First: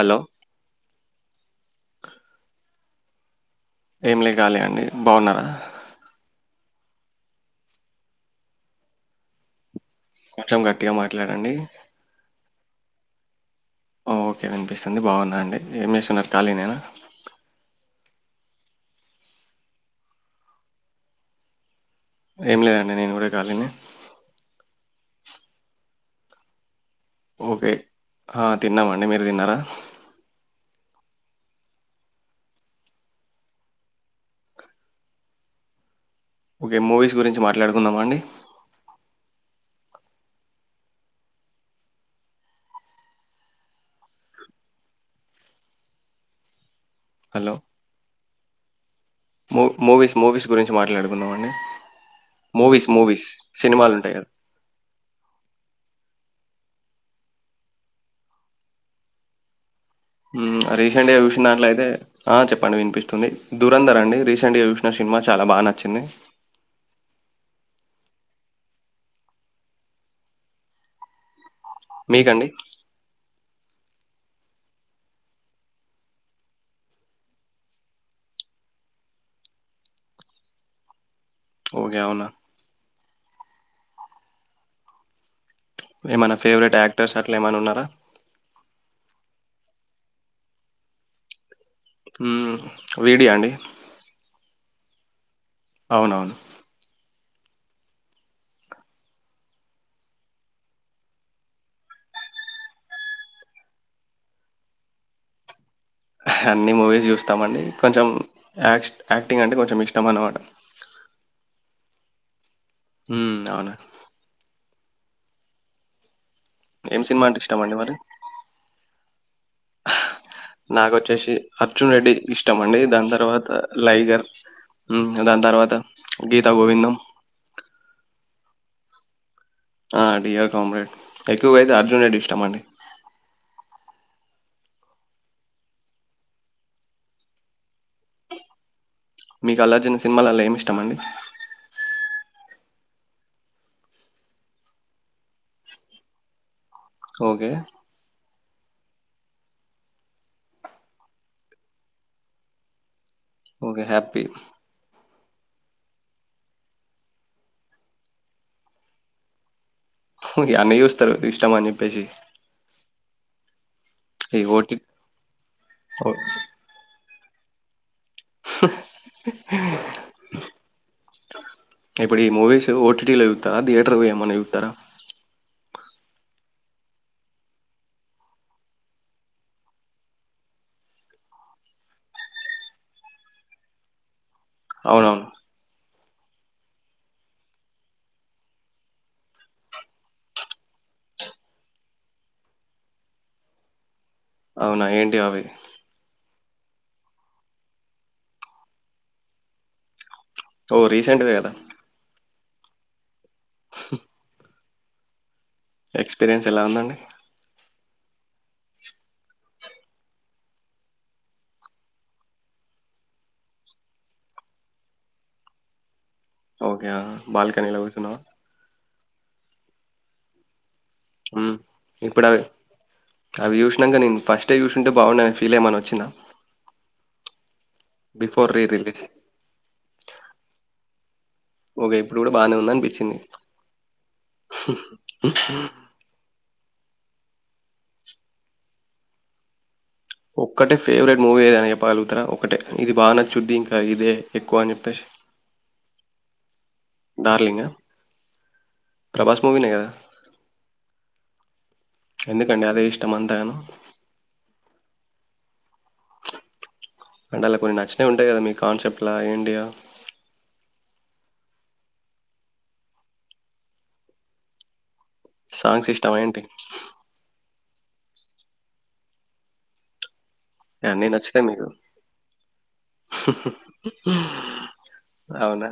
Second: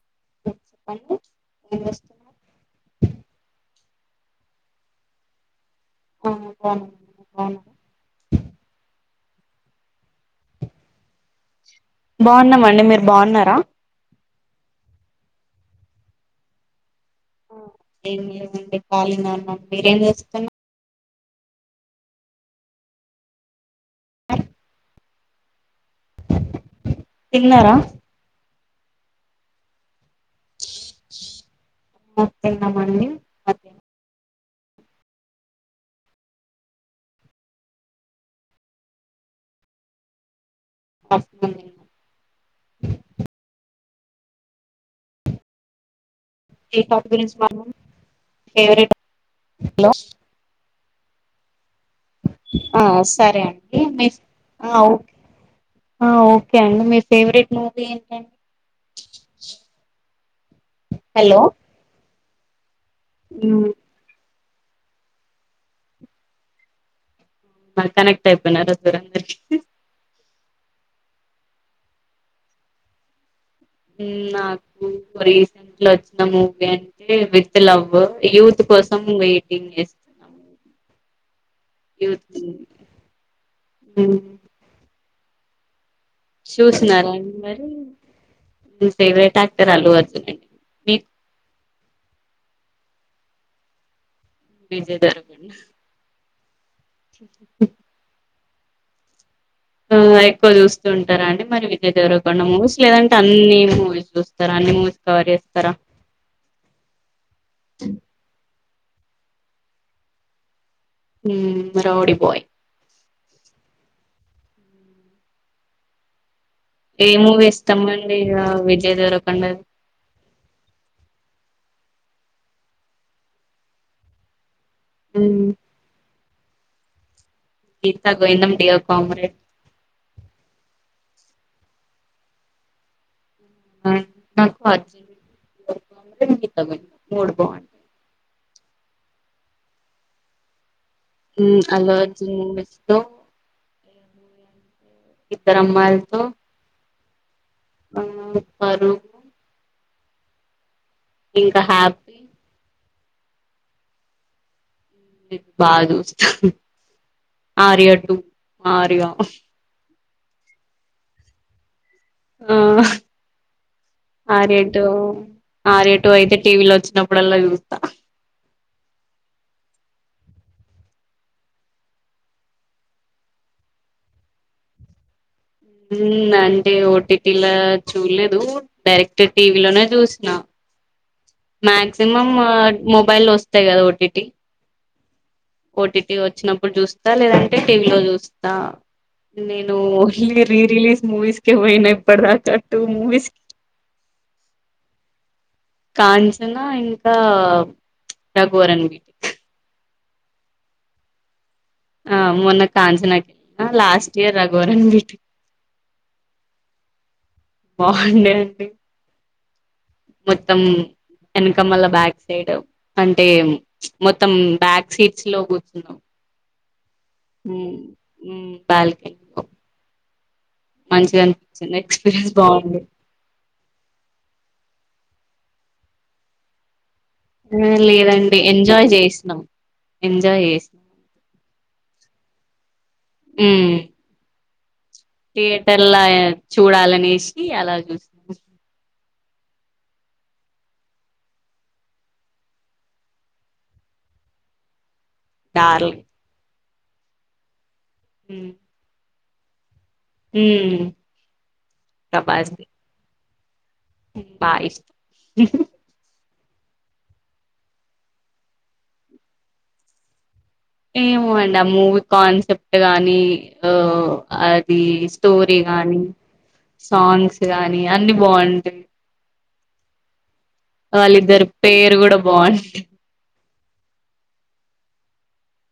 Hello! మీ చెప్పండి ఏం చేస్తున్నారు ఏం లే కాలి అండి బాగున్నరా ఆ బాగున్న మీరు బాగున్నారా కొంచెం గట్టిగా మాట్లాడండి బాగున్నాం అండి మీరు బాగున్నారా ఓకే వినిపిస్తుంది బాగున్నా అండి ఏం చేస్తున్నారు ఖాళీ నేనా ఏం లేదండి కాలినే ఉన్న మీరేం చేస్తున్న ఏం లేదండి నేను కూడా కాలీనే ఓకే తిన్నారా? ఆ తిన్నాం అండి మీరు తిన్నారా ఈ తిన్నా మండి మీర్ ఒకే మూవీస్ గురించి మాట్లాడుకుందామా అండి అ [inaudible] ఏ టాపిక్ గురించి హలో! ఫేవరెట్ మూ లో మూవీస్ మూవీస్ గురిం మాట్లాడుకుందా మండి ఆ సరే అండి మీ కదా! ఆ ఒకే ఆ ఒకే ఓకే అండి మీ ఫేవరెట్ మూవీ ఏంటండి హు రీసెంట్ గా హలో చూసినట్లయితే ఆ చెప్ప్ పండి వినిపిస్తుంది దురంధరండి రిస్ ట్ గా చూసిన సినిమా చాలా బా నచ్చింది కనెక్ట్ అయిపోయినార దూరందర్ కి మీకండి నాకు రీసెంట్ లో వచ్చిన మూవీ అంటే విత్ లవ్ యూత్ కోసం వెయిటింగ్ చేస్తున్నా ఓకే. అవునా? యూత్ ఉమ్ ఏమైనా ఫేవరెట్ చూసినరా‌ యాక్టర్స్ అం‌డి అట్లా ఏమైనా మరి ఉన్నారా? మీ‌ ఫేవరెట్ యాక్టర్ అల్లుఅర్జు మీ హమ్ వీడియా అండి విజేయ్ దారు అవునవును [inaudible] ఆ ఎక్కువ చూస్తూ ఉంటారా అండి మరి విజయ దేవర కొన్న మూవీస్ లేదంటే అన్ని మూవీస్ చూస్తారా అన్ని మూవీస్ కవర్ చేస్తారా అన్ని మూవీస్ చూస్తామండి కొంచెం యాక్ యాక్టింగ్ అంటే కొంచెం ఇష్టం అన్నమాట ఉ‌మ్ రౌడిబాయ్ ఉం అవునా ఏం ఏ సినిమా అంటే మూవీ ఇష్టమండి ఇష్టం మరి? అండి విజయ్ దేవరకొండ నాకొచ్చేసి అర్జున్ రెడ్డి ఇష్టం అండి దాని తర్వాత లైగర్ దాని తర్వాత గీతా గోవిందం గీతా గోవిందం డియర్ కాంమ్రేడ్ ఆ డియర్ కామ్రేడ్ ఎక్కువగా అయితే అర్జున్ అడ్ ఇష్టం అండి నాకు అర్జున్ రెడ్డి గీతా గోవిందం మూడు బాగుం మీకు అల్లు అర్జున్ సినిమాలలా ఏమి ఇష్టం అండి ఉమ్ అల్లు అర్జున్ మెస్ తో ఇద్దరమ్మాయిలతో ఓకే. ఆ పరుగు ఇంకా హ్యాపీ ఓకే హ్యాపీ బాగా చూస్తా ఆర్య టూ ఆర్య అన్ని చూస్తారు ఇష్టమని చె ఆ ఈ ఆర్యా ఓటి టు ఆర్యా ఓ టు అయితే టీవీలో వచ్చినప్పుడు అప్పుడల్ల చూస్త ఇప్పుడు ఈ మూవీస్ ఓటిటీలో చుతారా థియేటర్ పోయి ఏమని చూతారా అంటే ఓటీటీలా చూడలేదు డైరెక్ట్ టీవీలోనే చూసినా మాక్సిమం మొబైల్ వస్తాయి కదా ఓటీటీ అవునవును ఓటీటీ వచ్చినప్పుడు చూస్తా లేదంటే టీవీలో చూస్తా నేను ఓన్లీ రీ రిలీజ్ మూవీస్ క పోయినా ఇప్పుటి దాక టు మూవీస్ అవునా ఏంటి అవి నా ఇంకా రఘవరన్ బీ ఒ రీసెంట్ వే కద ఆ మొన్న కాంచనాకి ఆ లాస్ట్ ఇయర్ అ వరం బీ టి ఎక్స్పీరియన్స్ ఎలా ఉందండి బాగుండే అండి మొత్తం వెనకమళ బ్యాక్ సైడ్ అంటే మొత్తం బ్యాక్ సీట్స్ లో కూర్చున్నాం అవు ఉం ఉం బాల్కనీ మంచిగా అనిపించింది ఇప్పుడు ఎక్స్పీరియన్స్ అవి బాగుంది అవి చూసినాంక నేను ఫస్ట్ చూసింటే బాగుండని ఫీల్ ఏమని వచ్చినా ఆ లేదండి ఎంజాయ్ చేసినాం ఎంజాయ్ చేసినాం ఓకే ఇప్పుడు కూడా బానే ఉందని అనిపించింది ధియేటర్లా చూడాలనేసి అలా చూస ఒక్కటే ఫేవరెట్ మూవీ ఏద అని చెప్పగలుగుతారా ఒకటే ఇది బాగా నచ్చుద్ది ఇంకా ఇదే ఎక్కువ అని చెప్పేసి డార్లింగ్ డార్లింగ్ అ హమ్ ప్రభాస్ మూవీ నే కదా ఉమ్ ప్రభాస్ ఎందుకండి అదే ఇష్టం అంతగనం? బా ఇష్టం అంటే అలా కొన్ని నచ్చనేవి ఉంటాయి కదా మీ కాన్సెప్ట్ లా ఏంటియా ఏమో అండి ఆ మూవీ కాన్సెప్ట్ గానీ ఆ అది స్టోరీ సాంగ్స్ గానీ ఇష్టమా ఏంటి? సాంగ్స్ గాని అన్ని బాగుంటాయి అన్నీ నచ్చుతాయి వాళ్ళిద్దరు మీకు. పేరు కూడా బాగుంటంది ఊహుమ్ అవునా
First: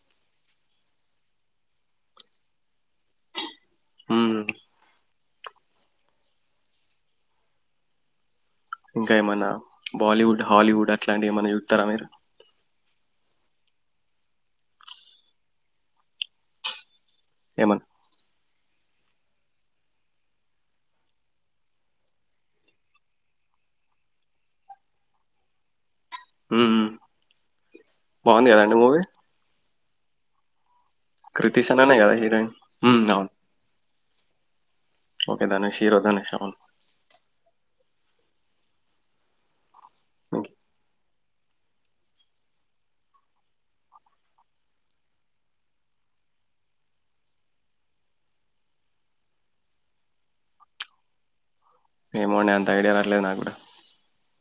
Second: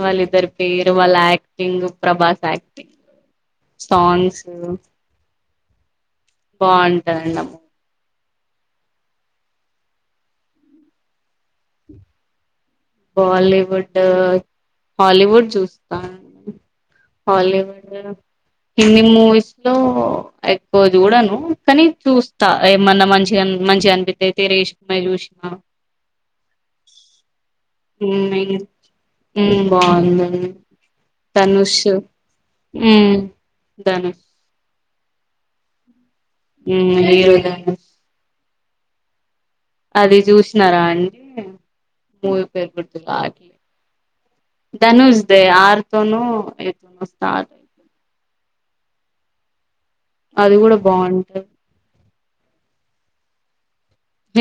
వాళ్ళిద్దరు పేరు వాళ్ళ యాక్టింగ్ ప్రభాస్ యాక్టింగ్ హ్మ్. సాంగ్స్ బాగుంటారన్న ఇంకా ఏమన్నా బాలీవుడ్ హాలీవుడ్ అట్లాంటివి ఏమన్నా చూతారా మీరు బాలీవుడ్ హాలీవుడ్ చూస్తాను ఏమన్నా? హాలీవుడ్ హిందీ మూవీస్ లో ఎక్కువ చూడను కానీ చూస్తా ఏమన్నా మంచిగా మంచిగా కనిపితే తిరగిసమా చూసిన హమ్ అమ్ బావుంది అండి కృతి సననే కదా హీరోయిన్ ఉమ్ అవును ధనుష్ ఓకే దనుష్ హిరో ధనుష్ అవును ఉమ్ ఇరుదా అది మీకు చూసినారా అ మూవీ పేరు గుర్తుకు రవడం లేదు ధనుష్ అను ఆర్తోను ఏతను స్టార్ట్ అయితుంది అది కూడా బాగుంటది ఏమోనే అంత ఐడియా అర్లేదు నాకు కూడా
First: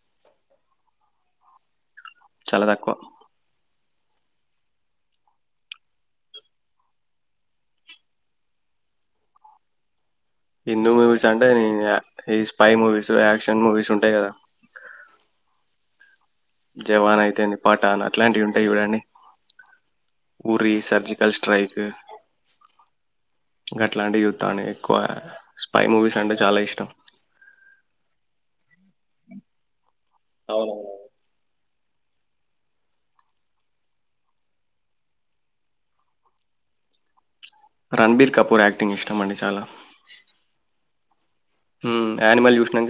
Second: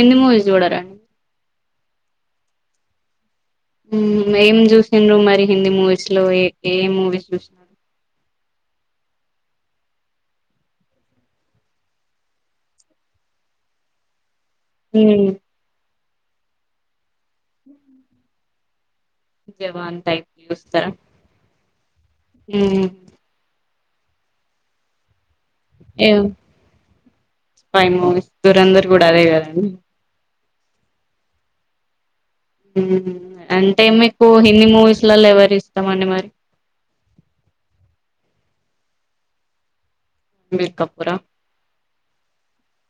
ఏ మూవి చూడాలండి చాలా తక్కువ ఏం చూసిన్రు మరి హిందీ మూవీస్లో ఏ ఏ మూవీస్ చూసిన హిందూ మూవీస్ అంటే న ఈ స్పై మూవీస్ యాక్షన్ మూవీస్ ఉంటాయి కదా ఉమ్ జవాన్ అయితేంది పఠాన్ అట్లాంటివి ఉంటాయి చూడండి జవాన్ టైప్ ఉరి చూస్తారా సర్జికల్ స్ట్రైక్ ఉమ్ ఇంక అట్లాంటివి చూత్తాను ఎక్కువ స్పై ఏ మూవీస్ అంటే చాలా ఇష్టం స్పై మూవీస్ దరంధర్ కూడా అదే కదండి అవునవును ఉమ్ అంటే మీకు హిందీ మూవీస్లల్ల ఎవరు ఇష్టమండి మరి రణబీర్ కపూర్ యాక్టింగ్ ఇష్టం అండి చాలా [inaudible] బీర్ కపూరా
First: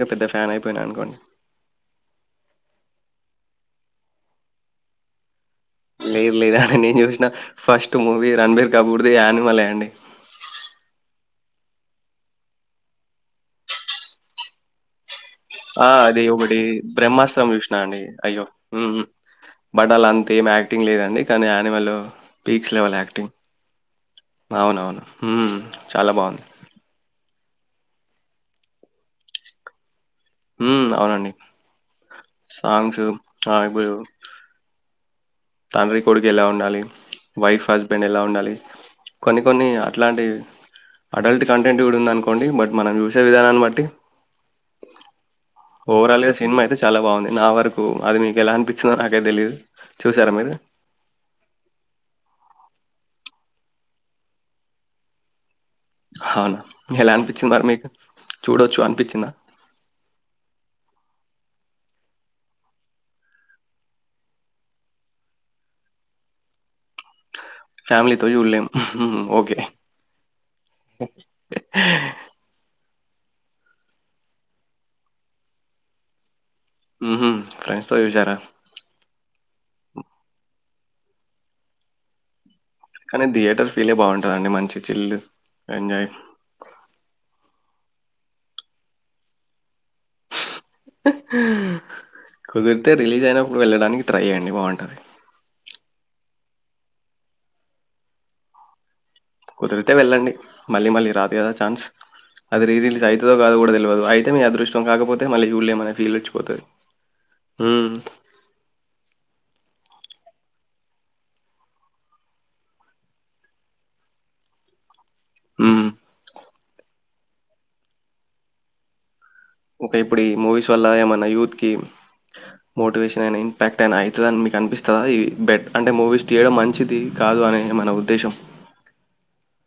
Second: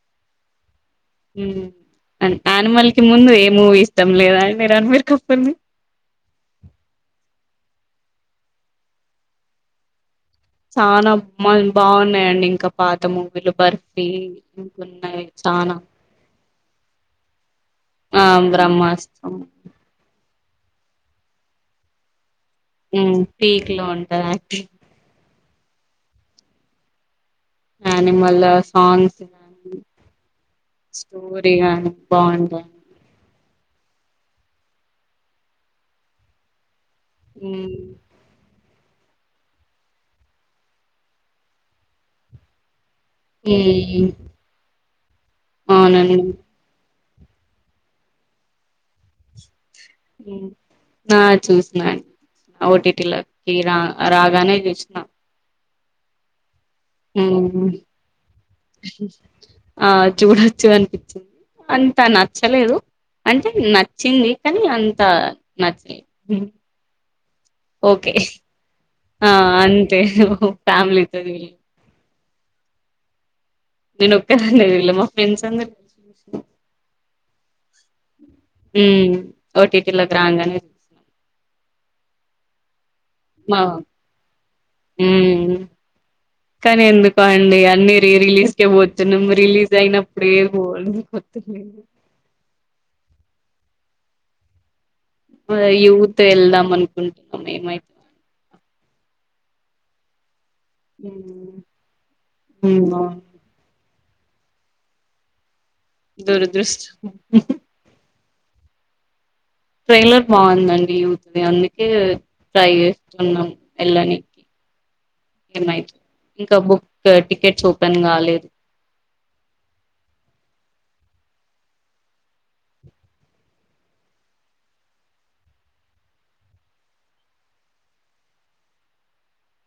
కె పెద్ద ఫ్యాన్ అయిపోయినా అనుకోండి ఉమ్ యానిమల్ కి ముందు ఏ మూవీ ఇష్టం లేదా అంది రన్ బీర్ కపూర్ది లేదు లేదండి నేను చూసినా ఫస్ట్ మూవీ రణబీర్ కపూర్ది యానిమలే అండి చానా బ బాగున్నాయండి ఇంక పాత మూవీలు బర్ఫీ ఇంకున్నాయి చానా ఆ అదే ఒకటి బ్రహ్మాస్త్రం చూసినా అండి ఆ అయ్యో బ్రహ్మాస్త్రం బడ్డల అంతా ఏం యాక్టింగ్ లేదండి కానీ యానిమల్ పీక్స్ లెవెల్ ఉమ్ ఆక్టింగ్ పీక్ లో ఉంటది యాక్టింగ్ అవునవును ఉమ్ చాలా బాగుంది కాని మళ్ళా సాంగ్స్ కానీ హ్మ్. అవునండి. స్టోరీ గానీ బాగుంటయండి హాయ [unintelligible] [inaudible] తండ్రి కొడుకు ఎలా ఉండాలి వైఫ్ ఉమ్ హస్బెండ్ ఎలా ఉండాలి కొన్ని కొన్ని అట్లాంటి అడల్ట్ కంటెంట్ కూడా ఉంది అనుకోండి బట్ మనం చూ విధానం బట్టి ఉమ్ అవునండి ఓవరాల్ గా సినిమా అయితే చాలా బాగుంది నా వరకు అది మీకు ఎలా అనిపించిందో నాకే తెలీదు చూసారా ఉమ్ మీరు? ఆ చూస్నాను ఓటిటిలోకి రా రాగానే చూసినాం హనా ఉమ్ అనిపిచ్చిందా? ఆ చూడచ్చు అనిపి అంత నచ్చలేదు అంటే నచ్చింది కానీ అంత నచ్చలేదు ఓకే ఫ్యామిలీతో జూడలేం. ఆ ఓకే. అంతే ఫ్యామిలీతో తె నేను ఒక్కదాన్నే చూల్లే మా ఫ్రెండ్స్ అందరు ఉహూ ఫ్రెండ్స్తో చూసారా హ్మ్ ఓటీటీలోక్ రాంగనే కానీ థియేటర్ ఫీలే బాగుంటందండి. మంచి చిల్లు ఉమ్ ఎంజాయ్ న్న రీ రిలీజ్ క పోతున్నాం రిలీజ్ అయినప్పుడే మ్ కుదిర్తే రిలీజ్ అయినా ప్పుడు వెళ్ళడానికి ట్రై చేయండి బాగుంటది. అ యూత్ వెళ్దాం అనుకుంటున్నాం ఏమైత కుదిరితే వెళ్ళండి మళ్లీ మళ్లీ రాదు గదా ఛాన్స్ అది రీరిలీజ్ అయితదో కాదో కూడా తెల్వదు. ఐ తే మీ అదృష్టం కాకపోతే మళ్ళీ జూల్లెం క దురదృష్టం ట్రైలర్ బాగుందండి యూత్ ది అందుకే ట్రై చేస్తున్నాం వెళ్ళనికి ఏమై హ్మ్. ఇంకా బుక్ టికెట్స్ ఓపెన్ కాలేదు ఒక ఇప్పుడు ఈ మూవీస్ వల్ల ఏమైనా యూత్ కి మోటివేషన్ అయినా ఇంపాక్ట్ అయినా అవుతదని అని మీకు అనిపిస్తుందా ఇవి బెట్ అంటే మూవీస్ తీయడం మంచిది కాదు ఏమన్న ఉద్దేశం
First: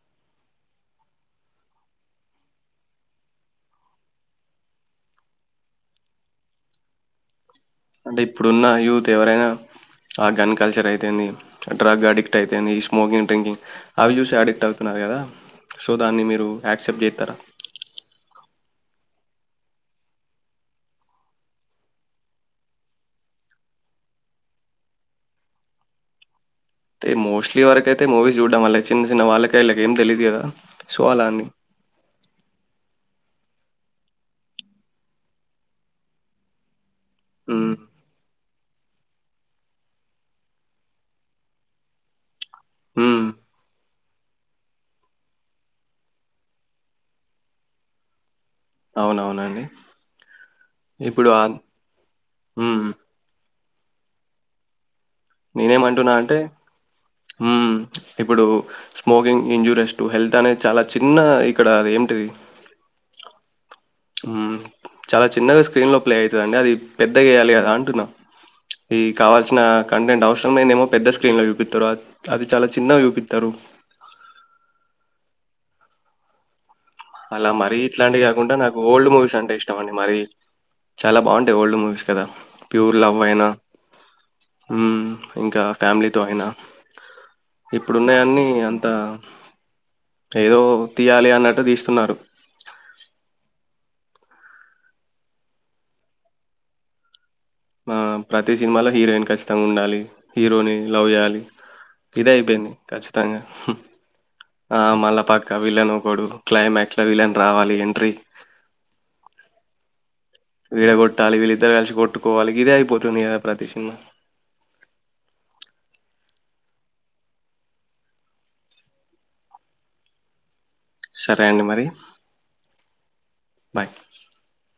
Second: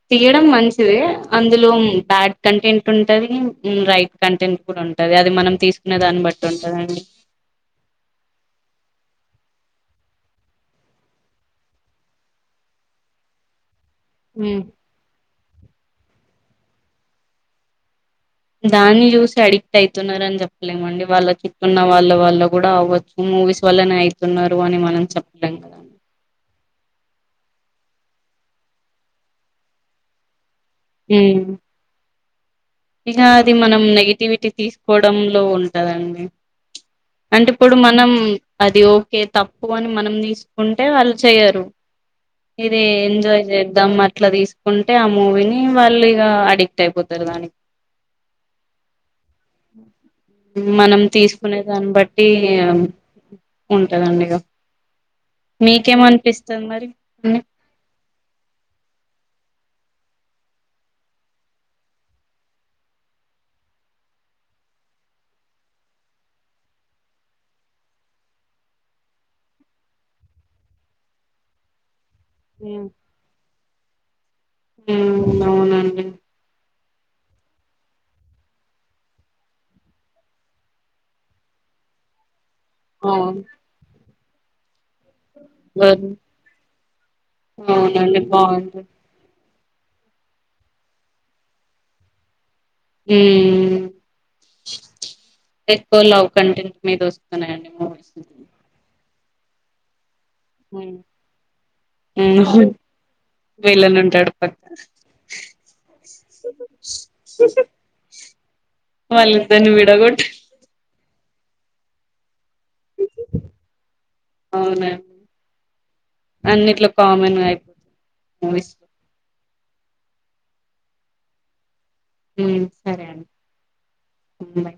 తీయడం మంచిది అందులో బ్యాడ్ కంటెంట్ ఉంటది. రైట్ కంటెంట్ కూడా ఉంటది. అది మనం తీసుకునే దాన్ని బట్టి ఉంటుందండి. అంటే ఇప్పుడున్న యూత్ ఎవరైనా ఆ గన్ కల్చర్ అయితేంది డ్రగ్ అడిక్ట్ అయితేంది ఈ స్మోకింగ్ డ్రింకింగ్ అవి చూసి హ్మ్. అడిక్ట్ అవుతున్నారు కదా సో దాన్ని మీర్ రు యాక్సెప్ట్ జేత్తరా దాన్ని చూసి అడిక్ట్ అయితున్నారని చెప్పలేమండి. వాళ్ళ చుట్టన్న వాళ్ళ వల్ల కూడా అవ్వచ్చు మూవీస్ వల్లనే అవుతున్నారు అని మనం చెప్పలేం కదండి. ంటే మోస్ట్లీ వరకైతే మూవీస్ చూడడం అల చిన్న చిన్న వాళ్ళకి అ ఇళ్ళకి ఏం తెలియదు కదా సో అలా ఉమ్ అన్ని ఇక అది మనం నెగిటివిటీ తీసుకోవడం లో ఉంటదండి. అంటే ఉమ్, ఇప్పుడు మనం అది ఓకే తప్పు అని మనం తీసుకుంటే వాళ్ళు చెయ్యరు. ఇది ఉమ్, ఎంజాయ్ చేద్దాం మ అట్లా తీసుకుంటే ఆ మూవీని వాళ్ళు ఇక అడిక్ట్ అయిపోతరు దానికి అవునవును మనం ఆ- తీసుకునే దాన్ని బట్టి ఉమ్, ఉంటందండి ఇక నేనేమంటున్నా హ్మ్ అంటే మీకేమనిపిస్తుంది మరి ఇప్పుడు స్మోకింగ్ ఇంజూరెస్టు హెల్త్ అనేది చాలా చిన్న ఇక్కడ అది ఏంటిది హ్మ్ చాలా చిన్నగా స్క్రీన్ లో ప్లే అయితదండి అది పెద్దగా వేయాలి కదా అంటున్నా ఈ కావాల్సిన కంటెంట్ అవసరం లేందమో పెద్ద స్క్రీన్ లో చూపిత్తరు అది చాలా చిన్నగ చూపిత్తము ఉమ్ అవునండి అలా మరీ ఇట్లాంటివి కాకుండా నాకు ఓల్డ్ మూవీస్ అంటే ఇష్టం అండి మరీ చాలా బాగుంటాయి ఓల్డ్ మూవీస్ కదా ప్యూర్ లవ్ అవును యినా హ్మ్ ఇంకా అవును ఫ్యామిలీతో అయినా అవునండి ఇప్పుడున్నాయన్నీ బాగుంది అంత ఏదో తీయాలి అన్నట్టు తీ స్తున్నారు ఏ లవ్ కంటెట్ మీ ప్రతి సినిమాలో హీరోయిన్ ఖచ్చితంగా ఉండాలి హీరోని ఉమ్ లవ్ జేయాలి ఇదే అయిపోయింది ఉమ్ ఖచ్చితంగా విలన్ ఉంటాడు పక్క ఆ మళ్ళా పక్క విలన్కడు క్లైమాక్స్ లో విలన్ రావాలి ఎంట్రీ వాళ్ళిద్దరిని విడగొట్టి ఇడగొట్టాల వీళ్ళ ఇద్దరు కలిసి కొట్టుకోాలి గిదేయిపోతుందిగ ప్రతి సిన్మలో అవునండి అన్నిట్లో కామన్ గా అయిపోతుంది మూవీస్ లో సరే అండి మరి సరే అండి బాయ్ బై